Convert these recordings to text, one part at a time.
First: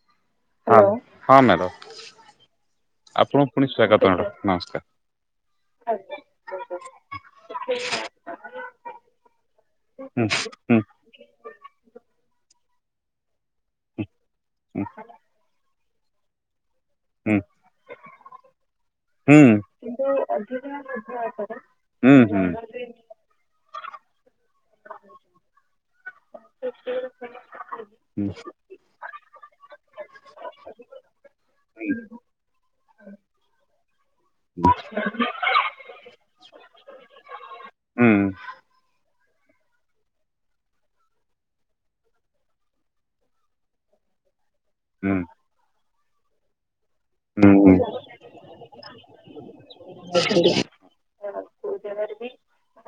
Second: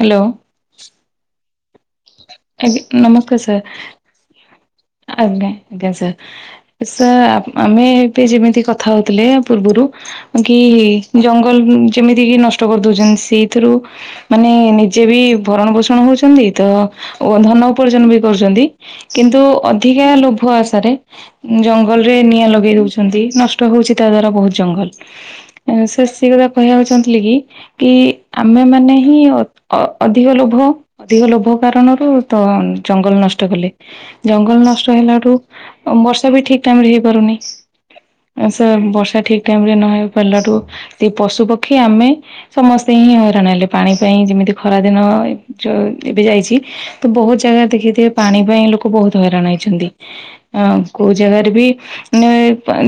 Hello. ହଁ ହଁ madam ଆଜ୍ଞା ନମସ୍କାର ଆପଣଙ୍କୁ ସାର୍ ପୁଣି ସ୍ଵାଗତ ମ୍ୟାଡ଼ମ୍ ନମସ୍କାର। ଆଜ୍ଞା ଆଜ୍ଞା ସାର୍। ସାର୍ ଆମେ ଏବେ ଯେମିତି କଥା ହଉଥିଲେ ପୂର୍ବରୁ ହୁଁ କି? ହୁଁ ଜଙ୍ଗଲ ଯେମିତି କି ନଷ୍ଟ କରିଦଉଛନ୍ତି। ସେଇଥିରୁ ମାନେ ହୁଁ ନିଜେ ବି ଭରଣ ପୋଷଣ ହେଉଛନ୍ତି। ତ ଓ ହୁଁ ଧନ ଉପାର୍ଜନ ବି କରୁଛନ୍ତି। କିନ୍ତୁ ହୁଁ। କିନ୍ତୁ ଅଧିକା ଲୋଭ ଅଧିକା ଆଶାରେ ଶୁଦ୍ଧ ଆସରେ ହୁଁ ଜଙ୍ଗଲରେ ହୁଁ ହୁଁ ନିଆଁ ଲଗେଇ ଦଉଛନ୍ତି। ନଷ୍ଟ ହଉଛି ତା ଦ୍ଵାରା ବହୁତ ଜଙ୍ଗଲ। ସେଷ କହିବା ଚାହୁଥିଲି କି କି ଆମେ ମାନେ ହିଁ ଅଧିକ ଲୋଭ ଅଧିକ ଲୋଭ କାରଣରୁ ତ ଜଙ୍ଗଲ ନଷ୍ଟ କଲେ। ଜଙ୍ଗଲ ନଷ୍ଟ ହେଲା ଠୁ ବର୍ଷା ବି ଠିକ ଟାଇମ ରେ ହେଇପାରୁନି। ହୁଁ ତ ବର୍ଷା ଠିକ ଟାଇମରେ ନହପିଲାଠୁ ସେ ପଶୁପକ୍ଷୀ ଆମେ ସମସ୍ତେ ହିଁ ହଇରାଣ ହେଲେ। ପାଣି ପାଇଁ ଯେମିତି ଖରା ଦିନ ହୁଁ ଏବେ ଯାଇଛି। ତ ବହୁତ ଜାଗା ଦେଖିଥିବେ ପାଣି ପାଇଁ ଲୋକ ବହୁତ ହଇରାଣ ହେଇଛନ୍ତି। ହ କୋଉ ଜାଗାରେ ବି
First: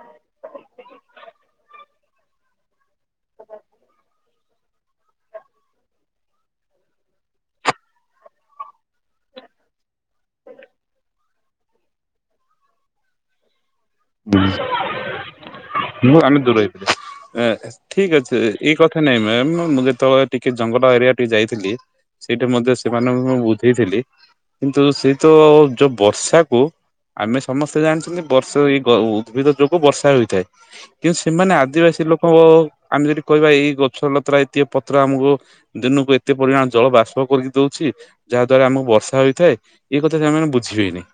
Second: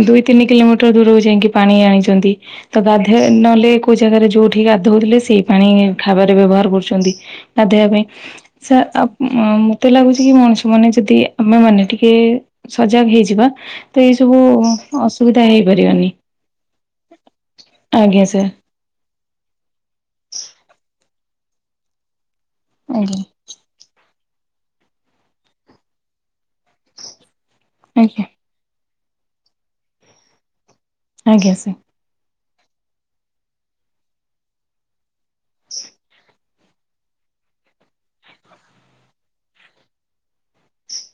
ଦୁଇ ତିନି କିଲୋମିଟର ଦୂରକୁ ଯାଇକି ପାଣି ଆଣିଛନ୍ତି। ତ ଗାଧୋଇ ନହେଲେ କୋଉ ଜାଗାରେ ଜୋର ଉଠି ଗାଧଉଥିଲେ ସେଇ ପାଣି ଖାଇବାରେ ବ୍ୟବହାର କରୁଛନ୍ତି। ଗାଧୋଇବା ପାଇଁ ସାର ଆ ମତେ ଲାଗୁଛି କି ମଣି ମାନେ ଯଦି ଆମେ ମାନେ ଟିକେ ସଜାଗ ହେଇଯିବା। ତ ଏଇ ସବୁ ହୁଁ ଅସୁବିଧା ହେଇପାରିବନି। ହୁଁ ଆମେ ଦୂର ହେଇଥିଲେ। ଠିକ ଆଜ୍ଞା ଅଛି ସାର୍। ଏଇ କଥା ନାଇଁ ମ୍ୟାମ୍ ମୁଁ ଯେତେବେଳେ ଟିକେ ଜଙ୍ଗଲ ଏରିଆ ଟିକେ ଯାଇଥିଲି। ସେଇଠି ମତେ ଆଜ୍ଞା ସେମାନଙ୍କୁ ମୁଁ ବୁଝେଇଥିଲି। କିନ୍ତୁ ସେ ତ ଯୋଉ ବର୍ଷାକୁ ଆମେ ସମସ୍ତେ ଜାଣିଛନ୍ତି ଆଜ୍ଞା ବର୍ଷା ଏଇ ଉଦ୍ଭିଦ ଯୋଗୁ ବର୍ଷା ହୋଇଥାଏ। କିନ୍ତୁ ଆଜ୍ଞା ସେମାନେ ସାର୍ ଆଦିବାସୀ ଲୋକଙ୍କ ଆମେ ଯଦି କହିବା ଏଇ ଗଛ ଲତ୍ର ଏଇତି ପତ୍ର ଆମକୁ ଦିନକୁ ଏତେ ପରିମାଣ ଜଳ ବାସ୍ପ କରିକି ଦଉଛି। ଯାହା ଦ୍ଵାରା ଆମକୁ ବର୍ଷା ହୋଇଥାଏ ଏଇ କଥା ସେମାନେ ବୁଝିବେନି।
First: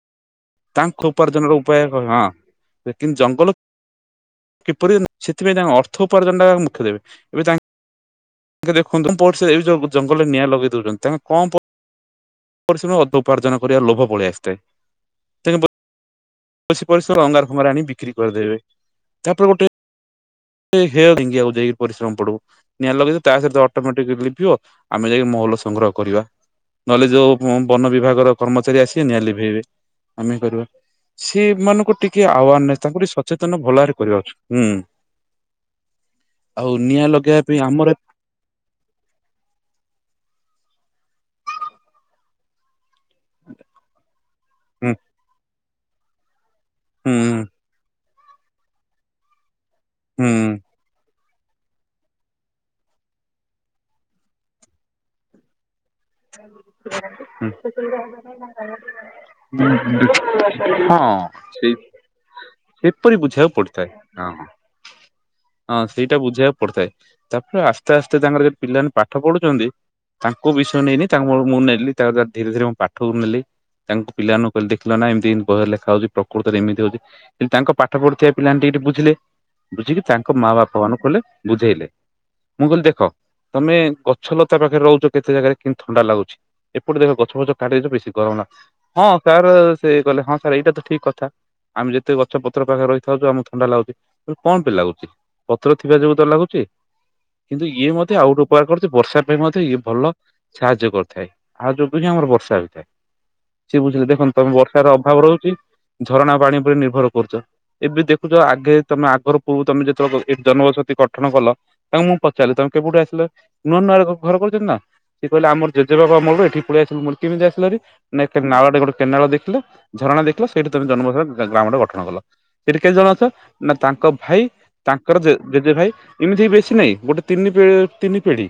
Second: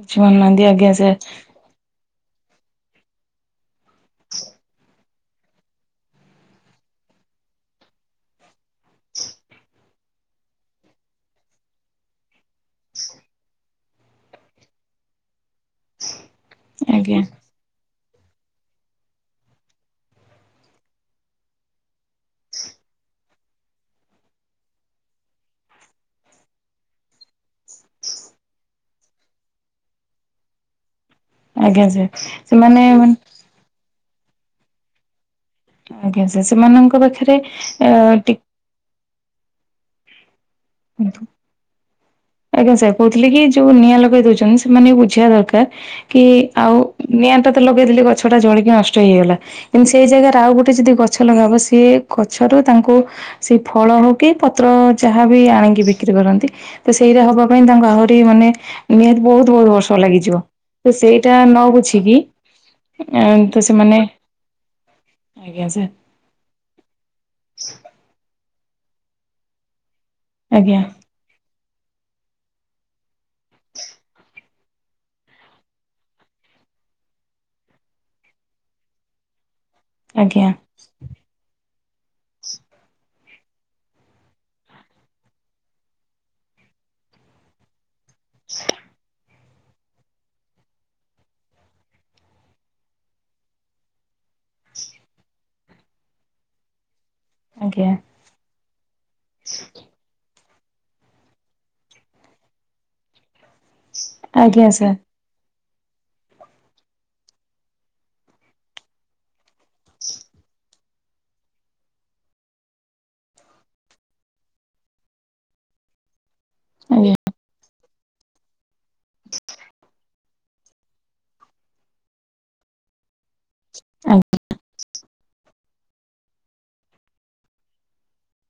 ବୁଝିପାରୁନାହାନ୍ତି ଆଜ୍ଞା ତାଙ୍କ ସାର୍ ଉପାର୍ଜନ ର ଉପାୟ ହଁ କିନ୍ତୁ ଜଙ୍ଗଲ କିପରି ସେଥିପାଇଁ ତାଙ୍କ ଅର୍ଥ ଉପାର୍ଜନ ଟା ମୁଖ୍ୟ ଦେବେ ଏବେ ତାଙ୍କ ଦେଖନ୍ତୁ ପ ଯଉ ଜଙ୍ଗଲରେ ନିଆଁ ଲଗେଇ ଦଉଛନ୍ତି। ତାଙ୍କ କଣ ପରିଶ୍ରମ ଅଧ ଉପାର୍ଜନ କରିବା ଲୋଭ ପଳେଇ ଆସିଥାଏ। [unintelligible] ଆଜ୍ଞା ଘରେ ଆଣି ବିକ୍ରି କରିଦେବେ ତାପରେ ଗୋଟେ [unintelligible] ଯଉ ଜାଇ ପରିଶ୍ରମ ପଡୁ ନିଆଁ ଲଗେଇଦେବେ ତା ସହିତ ଅଟୋମେଟିକ ଲିଭିବ ଆମେ ଯାଇକି ମହୁଲ ସଂଗ୍ରହ କରିବା। ନହେଲେ ଯୋଉ ବନ ବିଭାଗର କର୍ମଚାରୀ ଆସିବେ ନିଆ ଲିଭେଇବେ। ଆମେ କରିବା। ଆଜ୍ଞା ସେମାନଙ୍କୁ ସାର୍ ଟିକେ ଆହ୍ୱାନ ସେମାନେ ନାହିଁ। ତାଙ୍କୁ ଟିକେ ସଚେତନ ଭଲରେ କରିବାର ଅଛି। ଆଜ୍ଞା ସାର୍। ଆଉ ସେମାନଙ୍କ ନିଆଁ ପାଖରେ ଲଗେଇବା ପାଇଁ ଆମର ଆ ଟିକେ ଆଜ୍ଞା ସାର୍। କହୁଥିଲେ କି ଯୋଉ ନିଆଁ ଲଗେଇ ଦଉଛନ୍ତି। ସେମାନେ ହୁଁ ବୁଝିବା ଦରକାର କି ଆଉ ହୁଁ ନିଆଁଟା ତ ଲଗେଇଦେଲି ଗଛ ଟା ଜଳିକି ନଷ୍ଟ ହେଇଗଲା କିନ୍ତୁ ସେଇ ହୁଁ ଜାଗାରେ ଆଉ ଗୋଟେ ଯଦି ଗଛ ଲଗବ ସି ଗଛରୁ ତାଙ୍କୁ ସେ ଫଳ ହଉ କି ପତ୍ର ଯାହା ଆଣଙ୍ଗି ବି ପାରନ୍ତି ତ ସେଇଟା ହବା ହୁଁ ପାଇଁ ତାଙ୍କ ଆହୁରି ମାନେ ନିହାତି ବହୁତ ବହୁତ ବର୍ଷ ଲାଗିଯିବ। ତ ହଁ ସେଇଟା ନ ସେଇ ବୁଝିକି ସେପରି ବୁଝିବାକୁ ତ ପଡିଥାଏ ସେମାନେ ଆଜ୍ଞା ସେ ସେଟା ବୁଝେଇବାକୁ ପଡିଥାଏ ତାପରେ ଆସ୍ତେ ଆସ୍ତେ ତାଙ୍କର ଯ ପିଲାମାନେ ପାଠ ପଢୁଛନ୍ତି ତାଙ୍କୁ ବି ଆଜ୍ଞା ତାଙ୍କର ମୁଁ ନେଲି ତାଙ୍କାର ଧୀରେ ଧୀରେ ମୁଁ ପାଠକୁ ନେଲି। ତାଙ୍କୁ ପିଲାମାନଙ୍କୁ କହିଲେ ଦେଖିଲ ନା ଏମତି ଲେଖା ହଉଛି ପ୍ରକୃତରେମିତି ହଉଛି। କିନ୍ତୁ ତାଙ୍କ ପାଠ ପଢୁଥିବା ପିଲାମାନେ ଟିକେ ଟେ ବୁଝିଲେ ବୁଝିକି ତାଙ୍କ ଆଜ୍ଞା ମା ବାପା ଭଗବାନ କହଲେ ବୁଝେଇଲେ। ମୁଁ କହିଲି ଦେଖ ତମେ ଗଛ ଲତା ପାଖରେ ରହୁଛ କେତେ ଜାଗାରେ କିନ୍ତୁ ଥଣ୍ଡା ଲାଗୁଛି ଏପଟେ ଦେଖ ଗଛ ଫଛ କାଟିଦଛ ବେଶୀ ଗରମ ନାଁ ହଁ। ସାର୍ ସେ କହଲେ ହଁ ସାର୍ ଏଇଟା ତ ଠିକ କଥା। ଆମେ ଯେତେ ଗଛ ପତ୍ର ପାଖରେ ରହିଥାଉଛୁ ଆମ ଥଣ୍ଡା ଲାଗୁଛି। କଣ ବି ଲାଗୁଛି ପତ୍ର ଥିବା ଯୋଗୁ ତ ଲାଗୁଛି କିନ୍ତୁ ଆଜ୍ଞା ଇଏ ମତେ ଆଉ ଗଟୋ ଉପହାର କରୁଛି ବର୍ଷା ପାଇଁ ମଧ୍ୟ ଇଏ ଭଲ ସାହାଯ୍ୟ କରିଥାଏ ଆ ଯୋଗୁ ହି ଆମର ବର୍ଷା ହୋଇଥାଏ। ସିଏ ବୁଝିଲେ ଦେଖନ୍ତ ତମେ ଆଜ୍ଞା ବର୍ଷାର ସାର୍ ଅଭାବ ରହୁଛି ଝରଣା ପାଣି ଉପରେ ନିର୍ଭର କରୁଛ। ଏବେ ଦେଖୁଚ ଆଗେ ତମେ ଆଗରୁକୁ ତମେ ଯେତେବେଳେ ଜନବସତି ଗଠନ କଲ। ତାଙ୍କୁ ମୁଁ ପଚାରିଲି ତମେ କେବେଠୁ ଆସିଲ ନୂଆ ନୂଆରେ ଘର କରୁଛନ୍ତି ନା। ସି କହିଲେ ଆମର୍ ଜେଜେବାପା ଅମଳ୍ରୁ ଏଠି ପଳିଆସିଲୁ ମୁଁ ଆଜ୍ଞା କହିଲି କି କେମିତି ଆସିଲ ହେରି ନା ଏଟି ନାଳ ଟେ କେନାଳ ଦେଖିଲେ ଝରଣା ଦେଖିଲ ସେଇଠି ତମେ ଜନ୍ମ ଗ୍ରାମରେ ଗଠନ କଲ ସେଠି କେତେ ଜଣ ଅଛ। ନା ତାଙ୍କ ଭାଇ ତା ଜେଜେ ଭାଇ ଏମିତି ବେଶୀ ନହିଁ ଗୋଟେ ତିନି ତିନି ପିଢି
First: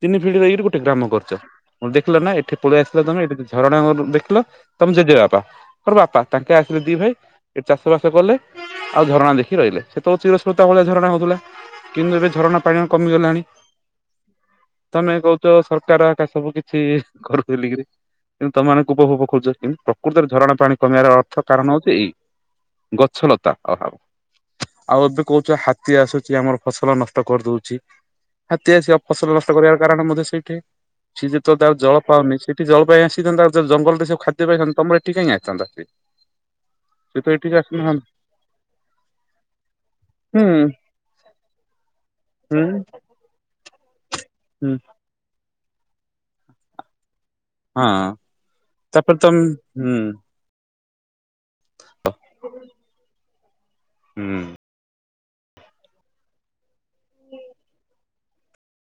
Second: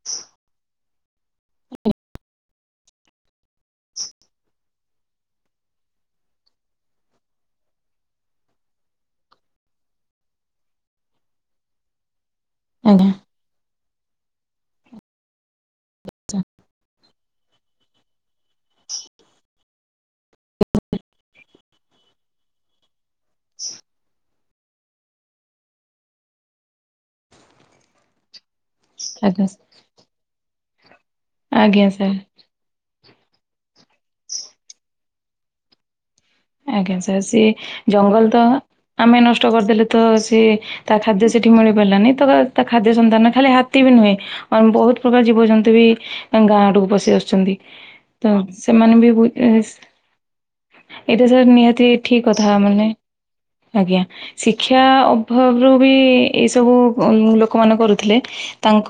ତିନି ପିଢି ଦେଇକରି ଗୋଟେ ଗୋଟେ ଗ୍ରାମ କର୍ଚ ମୁ ଦେଖିଲ ନା ଏଠି ପଳେଇ ଆସିଲା ତମେ ଏଠି ଝରଣା ଦେଖିଲ ତମେ ଜେଜେ ବାପା। ଙ୍କର ବାପା ତାଙ୍କେ ଆସିଲେ ଦି ଭାଇ ଏ ଚାଷ ବାସ କଲେ। ଆଉ ଝରଣା ଦେଖି ରହିଲେ ସେତେବେଳେ ଚିରସ୍ମ୍ରତା ଭଳିଆ ଝରଣା ହଉଥିଲା କିନ୍ତୁ ଏବେ ଝରଣା ପାଣି ଆଜ୍ଞା କମିଗଲାଣି ତମେ କହୁଚ ସରକାର ସବୁ କିଛି ଅଛି ଘରକୁ ବଲିକିରି କିନ୍ତୁ ତମାନ ଉପଭୂପ ଖୋଛ କିନ୍ତୁ ପ୍ରକୃତରେ ଝରଣା ପାଣି କମିବାର ଅର୍ଥ। କାରଣ ହଉଚି ଏଇ ଗଛଲତା ଅଭାବ। ଆଉ ଏବେ କହୁଚ ହାତୀ ଆସୁଚି ଆମର ଫସଲ ନଷ୍ଟ କର୍ଦଉଚି। ହାତୀ ଆସିବା ଫସଲ ଆଜ୍ଞା ନଷ୍ଟ କରିବାର କାରଣ ମଧ୍ୟ ସେଇଠି ସିଏ ଯେ ତଉ ଆଜ୍ଞା ଜଳ ସାର୍ ପାଉନି ସେ ଠି ଜଳ ପାଇବାସିିନ୍ତା ଜଙ୍ଗଲରେ ସବୁ ଖଦ୍ୟ ପାଇଥାନ୍ ତମ ଟିକେ ହିଁ ଆସିଥାନ୍ତା ସେ। ଆଜ୍ଞା ସାର୍ ତ ସେ ଏଠିକି ଆସିନଥାନ୍ତା ଜଙ୍ଗଲ୍ ତ ଆମେ ନଷ୍ଟ କର୍ଦେଲେ ତ ସି ହୁଁ ତା ଖାଦ୍ୟ ସେଠି ମିଳି ପାରିଲାନି ତ ହୁଁ ତା ଖାଦ୍ୟ ସନ୍ତାନ ନା ଖାଲିତ ହାତି ବି ନୁହେଁ ଆ ହୁଁ ବୋହୁତା ପ୍ରକାର ଜୀବଜନ୍ତୁ ବି ଗାଁ ଆଡ଼କୁ ପସି ଆସୁଚନ୍ତି। ହଁ ତ ସେମାନେ ବି ତାପରେ ତମ ହୁଁ ଏଇଟା ସାର୍ ନିହାତି ଠିକ୍ କଥା ମାନେ ଆଜ୍ଞା। ହୁଁ ଶିକ୍ଷା ଅଭାବରୁ ବି ଏଇସବୁ ଲୋକମାନେ କରୁଥିଲେ ତାଙ୍କ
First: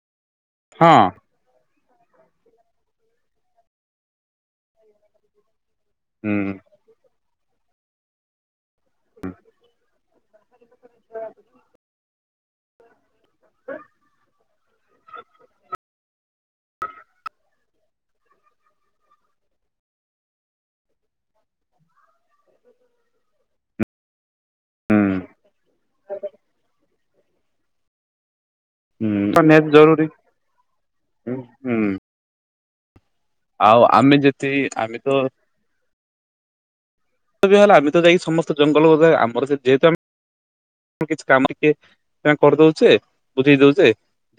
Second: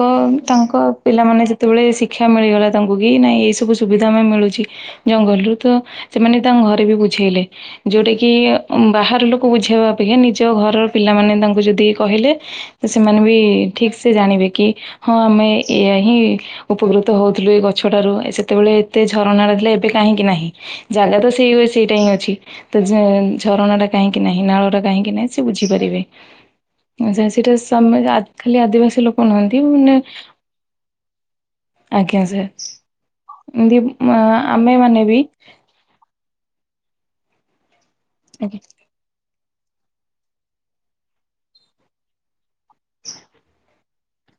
ତାଙ୍କ ହଁ ପିଲାମାନେ କେତେବେଳେ ଶିକ୍ଷା ମିଳିଗଲା ତାଙ୍କୁ କି ନାଇଁ ଏଇ ସବୁ ସୁବିଧା ଆମ ମିଳୁଛି ଜଙ୍ଗଲ୍ରୁ ତ ସେମାନେ ହୁଁ ତାଙ୍କ ଘରେ ବି ବୁଝେଇଲେ ଯୋଉଟା କିି ବାହାର ଲୋକ ବୁଝେଇବା ଅପେକ୍ଷା ନିଜ ଘର ପିଲାମାନେ ତାଙ୍କୁ ଯଦି କହିଲେ ସେମାନେ ବି ଠିକ୍ ସେ ଜାଣିବେ କି। ହଁ ଆମେ ଏୟା ହିଁ। ଉପକୃତ ହଉଥିଲୁ ଏ ଗଛଟାରୁ ସେତେବେଳେ ଏତେ ଝରଣ ତ ଥିଲା ଏବେ କାହିଁକି ନାହିଁ। ଜାଗା ତ ସେଇ ହୁଏ ସେଇଟା ହିଁ ଅଛି ତ ଝ ଝରଣା ଟା କାହିଁକି ନାହିଁ ନାଳଟା କାହିଁକି ହୁଁ ନାହିଁ ସେ ବୁଝି ପାରିବେ ଉଁ ସେ ସେଟା ସମେ ଖା ଖାଲି ଆଦିବାସି ହୁଁ ଲୋକ ନୁହନ୍ତି ନିହାତି ମାନେ ଜରୁରୀ ହୁଁ ହୁଁ। ଆଜ୍ଞା ସାର୍। ଏମତି ଆଉ ଆମେ ମ ଯେତିକି ଆମେ ମାନେ ତ ବି ହେଲା ଆମେ ତ ଯାଇ ସମସ୍ତେ ଜଙ୍ଗଲ ରେ ଯେହେତୁ ଆମେ କିଛି କାମ ଟିଏ ଏ ବୁଝେଇ ଦଉଛେ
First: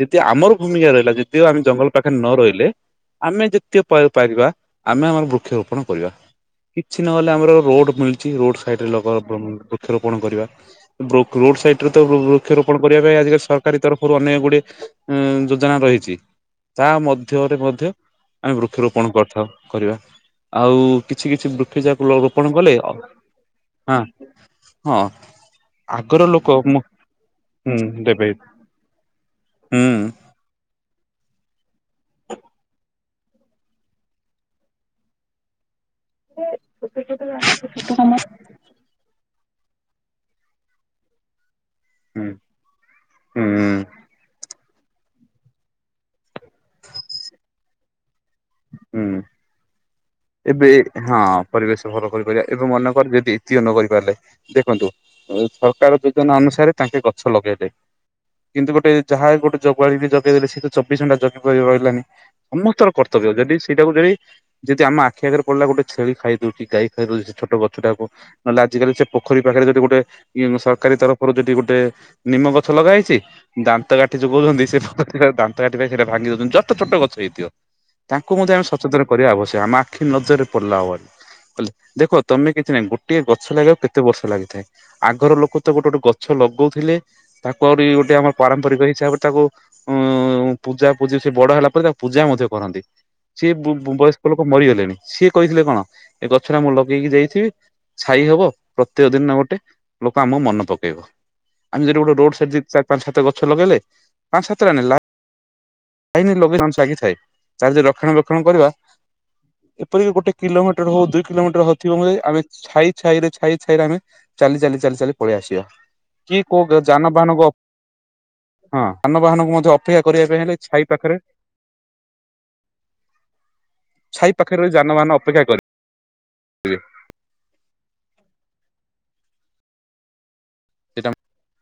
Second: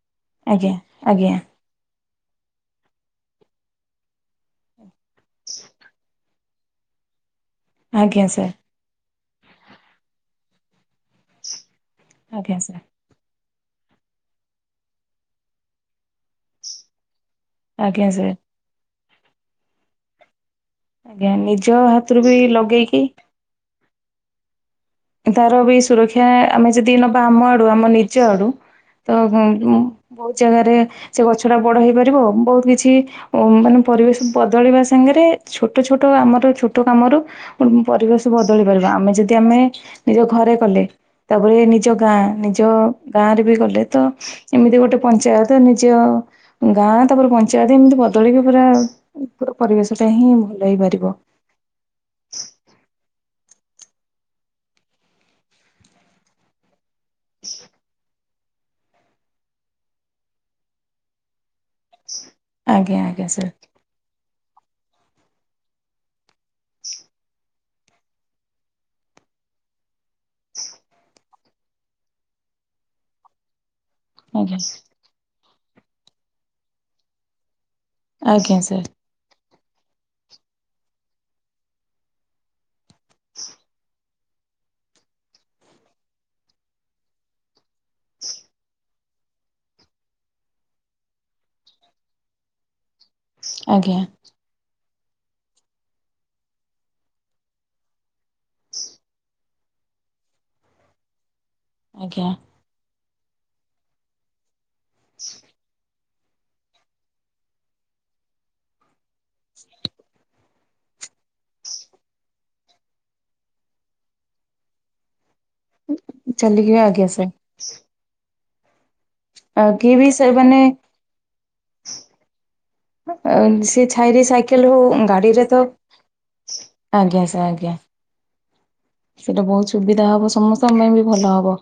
ଯେଦି ଆମର ଆଜ୍ଞା ଭୂମିକା ରହିଲା ଆଜ୍ଞା ଯେଦିଓ ଆମେ ଜଙ୍ଗଲ ପାଖରେ ନ ରହିଲେ ଆମେ ଯେତେ ପ ପାରିବା ଆମେ ଆମର ବୃକ୍ଷରୋପଣ କରିବା। କିଛି ନହେଲେ ଆମର ରୋଡ ଆଜ୍ଞା ମିଳଛି ସାର୍ ରୋଡ ସାଇଡରେ ଲଗ ବ ବୃକ୍ଷରୋପଣ କରିବା ବୃକ୍ ରୋଡ ସାଇଡ ରେ ତ ବୃ ଆଜ୍ଞା ବୃକ୍ଷରୋପଣ ସାର୍ କରିବା ପାଇଁ ଆଜି କାଲି ସରକାରୀ ତରଫରୁ ଅନେକ ଗୁଡିଏ ଯୋଜନା ରହିଛି ତା ମଧ୍ୟ ରେ ମଧ୍ୟ ଆଜ୍ଞା ସାର୍ ଆମେ ବୃକ୍ଷରୋପଣ କରିଥାଉ କରିବା। ଆଉ କିଛି ଆଜ୍ଞା କିଛି ନିଜ ବୃକ୍ଷ ଯାହାକୁ ଲ ହାତରୁ ବି ରୋପଣ କଲେ ଲଗେଇକି ଆ ହଁ। ହଁ ତାର ବି ଆଗର ସୁରକ୍ଷା ଲୋକ ଆମେ ହୁଁ ଯଦି ନବା ଆମ ଆଡୁ ଆମ ନିଜ ଦେବେ ଆଡୁ ତ ଭୁ ଭୁ ହୁଁ ବହୁତ ଜାଗାରେ ସେ ଗଛ ଟା ବଡ ହେଇପାରିବ ବହୁତ କିଛି ଉ ମାନେ ପରିବେଶ ବଦଳିବା ସାଙ୍ଗରେ ଛୋଟ ଛୋଟ ଆମର ଛୋଟ କାମରୁ ପରିବେଶ ବଦଳି ପାରିବା ଆମେ ଯଦି ଆମେ ନିଜ ଘରେ କଲେ ତାପରେ ନିଜ ଗାଁ ହୁଁ ନିଜ ଗାଁରେ ବି ହୁଁ ଗଲେ ତ ଏମିତି ଗୋଟେ ପଞ୍ଚାୟତ ନିଜ ଗାଁ ତାପରେ ପଞ୍ଚାୟତ ଏମିତି ବଦଳିକି ପୁରା ହୁଁ ପୁରା ପରିବେଶଟା ହିଁ ଏବେ ଭଲ ହେଇପାରିବ। ହଁ ପରିବେଶ ଭଲ କରିପାରିବା ଏବେ ମନେକର ଯଦି ଇତିୟ ନ କରିପାରିଲେ ଦେଖନ୍ତୁ ଉଁ ସରକାର ଯୋଜନା ଅନୁସାରେ ତାଙ୍କେ ଗଛ ଲଗେଇଲେ। କିନ୍ତୁ ଗୋଟେ ଯାହା ଗୋଟେ ଜଗୁଆଳି ବି ଜଗେଇଦେଲେ ସେ ତ ଚବିଶ ଘଣ୍ଟା ଜଗି ପାରି ରହିଲାନି ସମସ୍ତର ଆଜ୍ଞା ଆଜ୍ଞା କର୍ତ୍ତବ୍ୟ ସାର୍ ଯଦି ସେଇଟାକୁ ଯଦି ଯଦି ଆମ ଆ ଆଖି ଆଗରେ ପଡିଲା ଗୋଟେ ଛେଳି ଖାଇଦଉଛି ଗାଈ ଖାଇଦଉଛି ସେ ଛୋଟ ଗଛଟାକୁ। ନହେଲେ ଆଜିକାଲି ସେ ପୋଖରୀ ପାଖରେ ଯଦି ଗୋଟେ ଏ ସରକାରୀ ତରଫରୁ ଯଦି ଗୋଟେ ନିମ ଗଛ ଲଗା ହେଇଛି। ଦାନ୍ତ କାଠି ଯୋଉ ଆଜ୍ଞା କହୁଛନ୍ତି ସେ ଦାନ୍ତ କାଠି ପାଇଁ ସେଇଟା ଭାଙ୍ଗି ଦଉଛନ୍ତି ଜଷ୍ଟ ଛୋଟ ଗଛ ହେଇଥିବ। ତାଙ୍କୁ ମଧ୍ୟ ଆଜ୍ଞା ଆମେ ସାର୍ ସଚେତନ କରିବା ଆବଶ୍ୟକ ଆମ ଆ ଆଖି ନଜରରେ ପଡିଲା ଆଉ ହବନି କହି ଦେଖ ତମେ କିଛି ନାଇ ଗୋଟେ ଗଛ ଲାଗବାକୁ କେତେ ବର୍ଷ ଲାଗିଥାଏ। ଆଗର ଲୋକ ତ ଗୋଟେ ଗୋଟେ ଗଛ ଲଗଉଥିଲେ ତାକୁ ଆହୁରି ଗୋଟେ ଆମର ପାରମ୍ପରିକ ହିସାବରେ ତାକୁ ଉ ପୂଜା ପୂଜି ସେ ବଡ ହେଲା ପରେ ତାକୁ ପୂଜା ମଧ୍ୟ କରନ୍ତି। ସିଏ ବୁ ବୁ ଆଜ୍ଞା ବୟସ୍କ ଲୋକ ମରିଗଲେଣି ସିଏ କହିଥିଲେ କଣ ଏ ଗଛ ଟା ମୁଁ ଲଗେଇକି ଯାଇଥିବି ଛାଇ ହବ ପ୍ରତ୍ୟେକ ଦିନ ଗୋଟେ ଲୋକ ଆମ ମନ ପକେଇବ। ଆମେ ଯଦି ଗୋଟେ ଆଜ୍ଞା ରୋଡ ସାଇଡ ଯ ଚାରି ପାଞ୍ଚ ସାତ ଗଛ ଲଗେଇଲେ ପାଞ୍ଚ ସାତଟା ନେଇ ଲା [unintelligible] [unintelligible] ଲାଗିଥାଏ ତାରି ରକ୍ଷଣା ବକ୍ଷଣ କରିବା। ଏପରିକି ଗୋଟେ କିଲୋମିଟର ହଉ ଦୁଇ କିଲୋମିଟର ହଉଥିବ ମ ଆମେ ଛାଇ ଛାଇ ରେ ଛାଇ ଛାଇରେ ଆମେ ଚାଲି ଚାଲି ଚାଲି ଚାଲି ପଳେଇ ଆସିବା କି କୋଉ ଚାଲିକି ଗୋ ଆଜ୍ଞା ସାର୍ ଯାନବାହାନକୁ ଅ ହଁ ସାନବାହାନ କୁ ମଧ୍ୟ ଆଉ କିଏ ଅପେକ୍ଷା ବି କରିବା ପାଇଁ ହେଲେ ସେମାନେ ଛାଇ ପାଖରେ ଅ ସେ ଛାଇରେ ଛାଇ ପାଖରେ ସାଇକେଲ ହଉ ଯାନବାହାନ ଗାଡିରେ ଅପେକ୍ଷା ତ କରିବେ ଆଜ୍ଞା ସା ଆଜ୍ଞା ସେଇଟା ବହୁତ ସୁବିଧା ହବ ସମସ କୁ ବି ସେଟା ଭଲ ହବ।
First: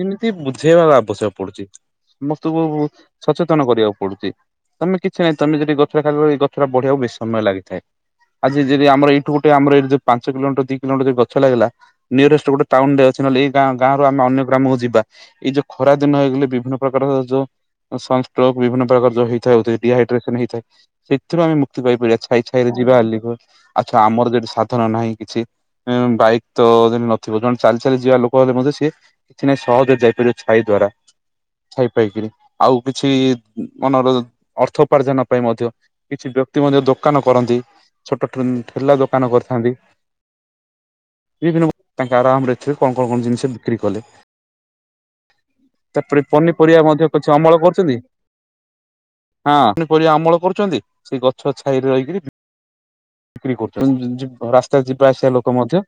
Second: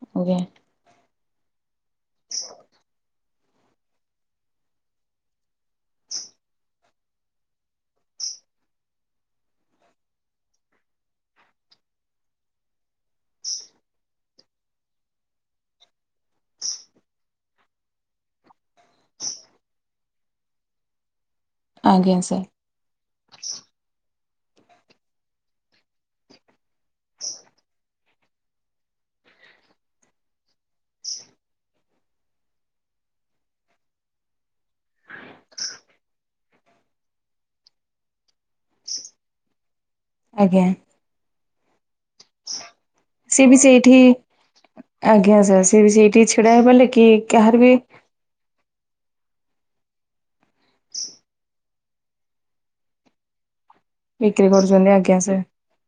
ସେମିତି ଆଜ୍ଞା ବୁଝେଇବାର ଆବଶ୍ୟକ ପଡୁଛି ସମସ୍ତଙ୍କୁ ସଚେତନ କରିବାକୁ ପଡୁଛି ତମେ କିଛି ନାହିଁ ତମେ ଯଦି ଗଛରେ ଖାଇ ଗଛଟା ବଢିବାକୁ ବେଶୀ ସମୟ ଲାଗିଥାଏ। ଆଜି ଯଦି ଆମର ଏଇଠୁ ଗଟେ ଆମର ଯୋ ପାଞ୍ଚ କିଲମିଟର ଦି କିଲୋମଟର ଗଛ ଲାଗିଲା। ନିୟରେଷ୍ଟ ଗୋଟେ ଟାଉନ ରେ ଅଛ ନହେଲେ ଏ ଗାଁ ଗାଁରୁ ଆମେ ଅନ୍ୟ ଗ୍ରାମକୁ ଯିବା ଏଇ ଯୋଉ ଖରା ଦିନ ହେଇଗଲେ ବିଭିନ୍ନ ପ୍ରକାରର ଯୋଉ ସନ ଷ୍ଟ୍ରୋକ ବିଭିନ୍ନ ପ୍ରକାର ଯୋଉ ହେଇଥାଉ ଡିହାଇଡ୍ରେସନ ହେଇଥାଏ ସେଥିରୁ ଆମେ ମୁ କ୍ତୀ ପାଇ ପାରିବା ଆଜ୍ଞା ସାର୍ ଛାଇ ଛାଇରେ ଯିବା ହେଲି କୁ ଆଛା ଆମର ଯଦି ସାଧନ ନାହିଁ କିଛି ଏ ବାଇକ୍ ତ ନଥିବ ଜଣେ ଚାଲି ଚାଲି ଯିବା ଲୋକ ହେଲେ ମଧ୍ୟ ସିଏ କିଛି ନାଇଁ ସହଜରେ ଯାଇପାରିବ ଛାଇ ଦ୍ୱାରା। ଛାଇ ପାଇକିରି ଆଉ କିଛି ମନର ଅର୍ଥ ଉପାର୍ଜନ ପାଇଁ ମଧ୍ୟ କିଛି ବ୍ୟକ୍ତି ମଧ୍ୟ ଦୋକାନ କରନ୍ତି ଛୋଟ ଠେଲା ଦୋକାନ କରିଥାନ୍ତି। ଆଜ୍ଞା। ବିଭିନ୍ନ ତାଙ୍କ ଆରାମରେ ଥିଲେ କଣ କଣ କଣ ସିଏ ଜିନିଷ ବି ବିକ୍ରି ସେଇଠି କଲେ। ଆଜ୍ଞା ସାର୍ ସିଏ ବି ତାପରେ ସେଇଠି ଛିଡା ପନିପରିବା ହେଇପାରିଲେ କି ମଧ୍ୟ କିଛି କାହାର ଅମଳ ବି କରୁଛନ୍ତି। ହଁ ପନି ପରିବା ଅମଳ କରୁଛନ୍ତି ସେଇ ଗଛ ଛାଇରେ ରହିକିରି ବିକ୍ରି କରୁଚନ୍ତି ବିକ୍ରି ରାସ୍ତା ରେ କରୁଛନ୍ତି ଯିବା ଆଜ୍ଞା ଆସିବା ସାର୍ ଲୋକ ମଧ୍ୟ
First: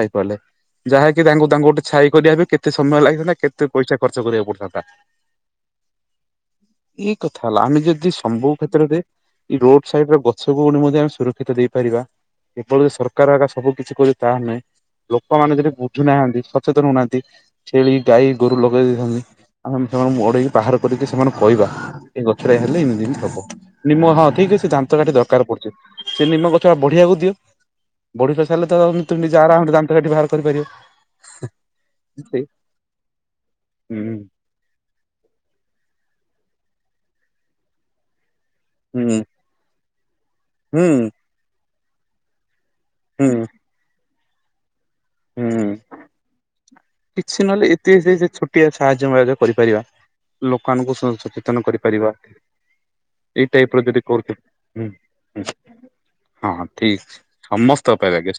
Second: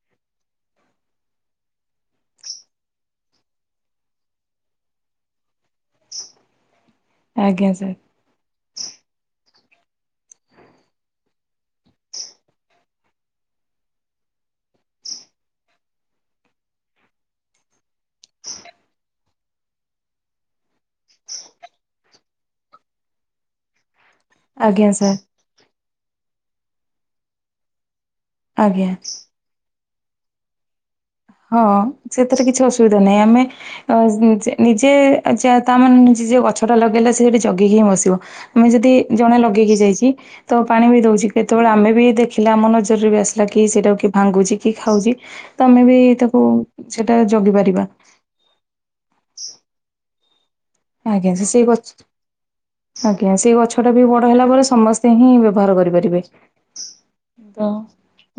ପାଇପାରିଲେ। ଯାହାକି ତାଙ୍କୁ ତାଙ୍କୁ ଗୋଟେ ଛାଇ କରିବା ପାଇଁ କେତେ ସମୟ ଲାଗିଥାନ୍ତା କେତେ ପଇସା ଖର୍ଚ୍ଚ କରିବାକୁ ପଡିଥାନ୍ତା। [inaudible] ଏଇ କଥା ହେଲା ଆଜ୍ଞା ଆମେ ସାର୍ ଯଦି ସମ୍ବୁ କ୍ଷେତ୍ରରେ ଏଇ ରୋଡ ସାଇଡ ର ଗଛୁକୁ ମଧ୍ୟ ଆମେ ସୁରକ୍ଷିତ ଦେଇପାରିବା କେବଳ ସରକାର ଆଗା ସବୁ କିିଛି କରିବ ତାହା ନୁହେଁ। ଲୋକମାନେ ଯଦି ବୁଝୁନାହାନ୍ତି ସଚେତନ ହଉନାହାନ୍ତି ଛେଳି ଗାଈ ଗୋରୁ ଲଗେଇ ଦେଇଥାନ୍ତି। ଆମେ ସେମାନଙ୍କୁ ଓଡେଇକି ବାହାର କରିକି ସେମାନଙ୍କୁ କହିବା ଏ ଗଛରେ ହେଲେ ଏମିତି ହବ ନିମ ହ। ଠିକ ସେ ଆଜ୍ଞା ଦାନ୍ତ କାଠି ସାର୍ ଦରକାର ପଡୁଥିବ ସେ ନିମ ଗଛା ବଢିବାକୁ ଦିଅ ବଢି ପ ସାରିଲେ ତ ଆଜ୍ଞା [unintelligible] ଯା ଆରାମରେ ଦାନ୍ତ କାଠି ବାହାର କରିପାରିବ। ହଁ ସେ ସେଥିରେ କିଛି ଅସୁବିଧା ନାହିଁ ଆମେ ଅ ହୁଁ ଯେ ନିଜେ ଯ ତା ମାନେ ନି ଯେ ଗଛ ଟା ଲଗେଇଲା ସେ ସେଠି ଜଗିକି ହିଁ ବସିବ। ଆମେ ଯଦି ହୁଁ ଜଣେ ଲଗେଇକି ଯାଇଛି ତ ପାଣି ହୁଁ ବି ଦଉଛି କେତେବେଳେ ଆମେ ବି ଦେଖ ଦେଖିଲା ଆମ ନଜରରେ ବି ହୁଁ ଆସିଲା କି ସେଇଟାକୁ କି ଭାଙ୍ଗୁଛି କି ଖାଉଛି ହୁଁ। ତ ଆମେ ବି ତାକୁ ସେଟା ଜଗି ପାରିବା। କି ଆ ସାହାଯ୍ୟ ମହାଜ୍ୟ କରିପାରିବା ଲୋକଆନଙ୍କୁ ଆଜ୍ଞା ସେ ସଚେତନ ସେଇ ଗଛ କରିପାରିବା। ଆଜ୍ଞା ଏଇ ସେଇ ଟାଇପ ର ଗଛଟା ଯଦି ବି ବଡ ହେଲା କରୁଛନ୍ତି ପରେ ସମସ୍ତେ ହିଁ ବ୍ୟବହାର କରିପାରିବେ ହଁ ଠିକ ତ ସମସ୍ତ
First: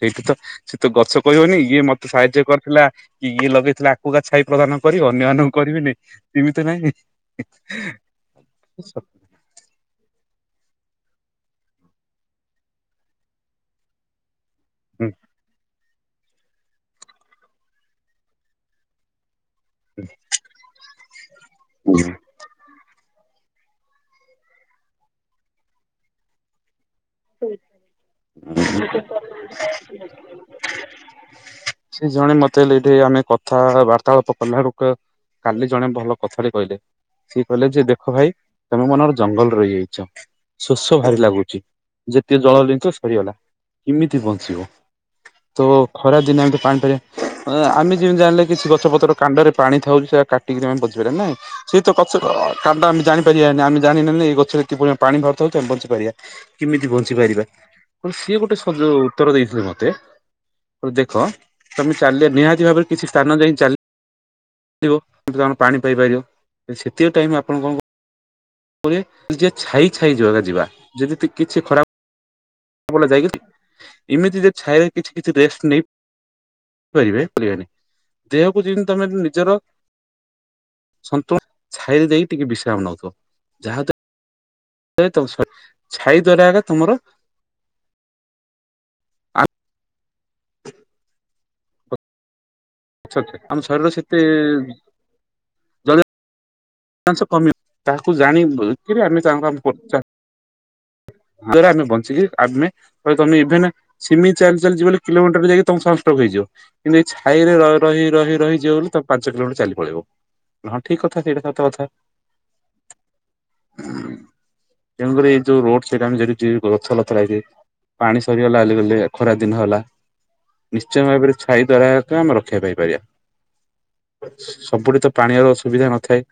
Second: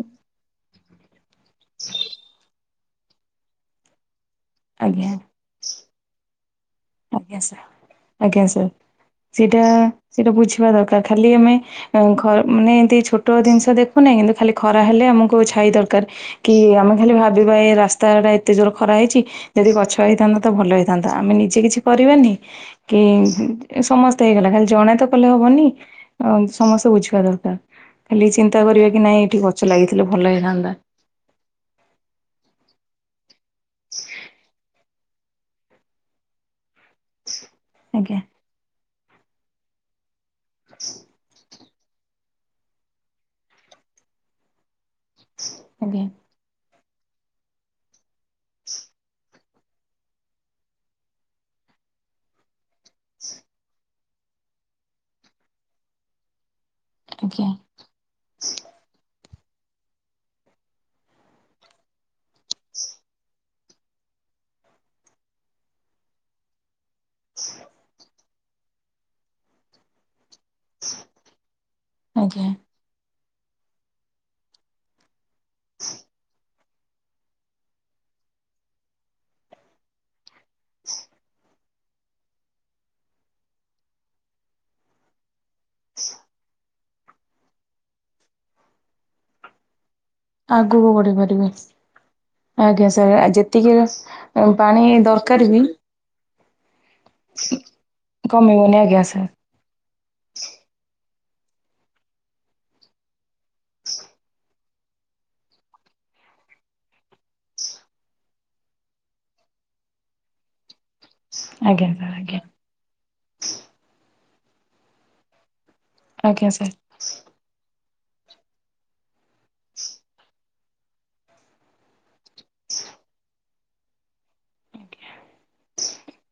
ସେଇଠି ତ ସେ ତ ଗଛ କହିବନି ଇଏ ମତେ ସାହାଯ୍ୟ କରିଥିଲା କି ଇଏ ଲଗେଇଥିଲା। ପକା ଛାଇ ପ୍ରଦାନ କରିବି ଆଜ୍ଞା ଅନ୍ୟମାନଙ୍କୁ କରିବି ନାଇଁ ଏମିତି ନହିଁ। ଆଜ୍ଞା ସାର୍ ଆଜ୍ଞା ସାର୍ ସେଇଟା ସେଟା ବୁଝିବା ଦରକାର ଖାଲି ଆମେ। ଘ ମାନେ ଏମିତି ଛୋଟ ଜିନିଷ ଦେଖୁନାହିଁ କିନ୍ତୁ ଖାଲି ଖରା ହେଲେ ଆମକୁ ଛାଇ ଦରକାର କି ଆମେ ଖାଲି ଭାବିବା ଏ ରାସ୍ତା ଟା ଏତେ ଜୋର ଖରା ହେଇଛି ଯଦି ଗଛ ହେଇଥାନ୍ତା ତ ଭଲ ହେଇଥାନ୍ତା ଆମେ ନିଜେ କିଛି କରିବେନି କି ସମସ୍ତେ ହେଇଗଲା ଖାଲି ଜଣେ ତ କଲେ ହବନି ହ ସମସ୍ତେ ବୁଝିବା ଦରକାର ଖାଲି ଚିନ୍ତା କରିବା କି ନାଇଁ ଏଠି ଗଛ ଲାଗିଥିଲେ ଭଲ ହେଇଥାନ୍ତା। ସେ ଜଣେ ମତେ ହେଲେ ଏଇଠି ଆମେ କଥା ବାର୍ତ୍ତାଳାପ କଲା କ କାଲି ଜଣେ ଭଲ କଥାରେ କହିଲେ ସିଏ କହିଲେ ଯେ ଦେଖ ଆଜ୍ଞା ଭାଇ ତମେ ମନର ଜଙ୍ଗଲ ରହିଯାଇଛ ଶୋଷ ଭାରି ଲାଗୁଚି। ଯେତେ ଜଳ ଲିଞ୍ଚ ସରିଗଲା କେମିତି ବଞ୍ଚିବ? ତ ଆଜ୍ଞା ଖରା ଦିନ ଏମ ତ ପାଣି ପରିବା। ଆମେ ଯେମିତି ଜାଣିଲେ କିଛି ଗଛପତ୍ର କାଣ୍ଡରେ ପାଣି ଥାଉଛି ସେଟା କାଟିକିମେ ବଜିପାରିଲ ନାଇଁ। ସେ ତ କା ଆମେ ଜାଣିପାରିବାାନି ଆମେ ଜାଣିନି ଏଇ ଗଛରେ ଏପ ପ ପାଣି ଭରତ ହଉ ଆେ ବଞ୍ଚିପାରିବା। କେମିତି ବଞ୍ଚି ପାରିବା ଆଜ୍ଞା ସିଏ ଗୋଟେ ସଜ ଉତ୍ତର ଦେଇଥିଲେ ମତେ ଦେଖ ତମେ ଚାଲ ନିହାତି ଭାବରେ କିଛି ସ୍ଥାନ ଯାଇକ ଚାଲି କିନ୍ତୁ ଆପଣ ପାଣି ପାଇପାରିବ ସେତିକ ଟାଇମ୍ ଆପଣ କଣ କ ନିଜେ ଛାଇ ଛାଇ ଯିବାକ ଯିବା ଯଦି କିଛି ଖରା ଆଜ୍ଞା ବ ଯାଇ କିଛି ଏମିତି ଯେ ଛାଇରେ କିଛି କିଛି ରେଷ୍ଟ ନେଇ କରିବେ କରିବେନି ଦେହକୁ ଯେମିତି ତମେ ନିଜର ସନ୍ତୁ ଛାଇରେ ଦେଇକି ଟିକେ ବିଶ୍ରାମ ନଉଥ ଯାହା ଛାଇ ଦ୍ଵାରା ଆ ତୁମର ଆ ଆଗକୁ ବଢିପାରିବେ। ଆଜ୍ଞା ସାର୍ ଆମ ଯେତିକି ଶରୀର ସେତେ ପାଣି ଦରକାର ବି ଚା କମି ତାହାକୁ ଜାଣି କମିବନି ଆଜ୍ଞା ସାର୍ ଆ [unintelligible] ଦରେ ଆମେ ବଞ୍ଚିକି ଆମେ ତମେ ଇଭେନ ସିମି ଚାଲି ଚାଲିଯିବ ବୋଲି କିଲୋମିଟରରେ ଯାଇକି ତମ ସମଷ୍ଟକ ହେଇଯିବ। କିନ୍ତୁ ଏଇ ଛାଇରେ ରହି ରହି ରହି ଯ ବୋଲି ତମ ପାଞ୍ଚ କିଲୋମିଟର ଚାଲି ପଳେଇବ। ହଁ ଠିକ କଥା ସେଇଟା ସତ କଥା। ଆଜ୍ଞା ସାର୍ ଆଜ୍ଞା ତେଣୁକରି ଏଇ ଯଉ ରୋଡ ସାଇଟ ଆମେ ଆଜ୍ଞା ଯଦି ସାର୍ ଗଛଲତା ପାଣି ସରିଗଲା କ ଖରା ଦିନ ହେଲା ନିଶ୍ଚୟ ଭାବରେ ଛାଇ ଦ୍ଵାରା ଆମେ ରକ୍ଷା ପାଇପାରିବା ସବୁଠି ତ ପାଣିର ଅ ସୁୁବିଧା ନଥାଏ।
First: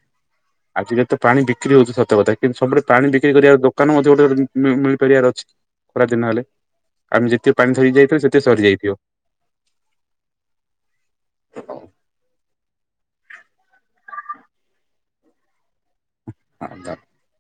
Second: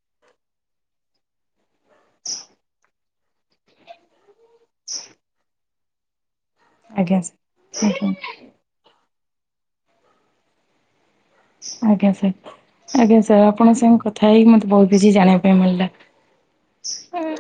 ଆଜି କାଲି ତ ପାଣି ବିକ୍ରି ହଉଛି ସତ କଥା କିନ୍ତୁ ସବୁଠେ ପାଣି ବିକ୍ରି କରିବାକୁ ଦୋକାନ ମଧ୍ୟ ଗୋଟେ ମିଳିପାରିବାର ଅଛି ଖରା ଦିନ ହେଲେ ଆଜ୍ଞା ଆମେ ଯେତେ ପାଣି ସାର୍ ଧରିକି ଆଜ୍ଞା ଯାଇଥିବା ସେତେ ସରିଯାଇଥିବ। ଆଜ୍ଞା ସାର୍ ଆଜ୍ଞା ସାର୍ ଆପଣଙ୍କ ସାଙ୍ଗେ କଥା ହେଇକି ମତେ ବହୁତ କିଛି ଜାଣିବା ପାଇଁ ମିଳିଲା। [unintelligible]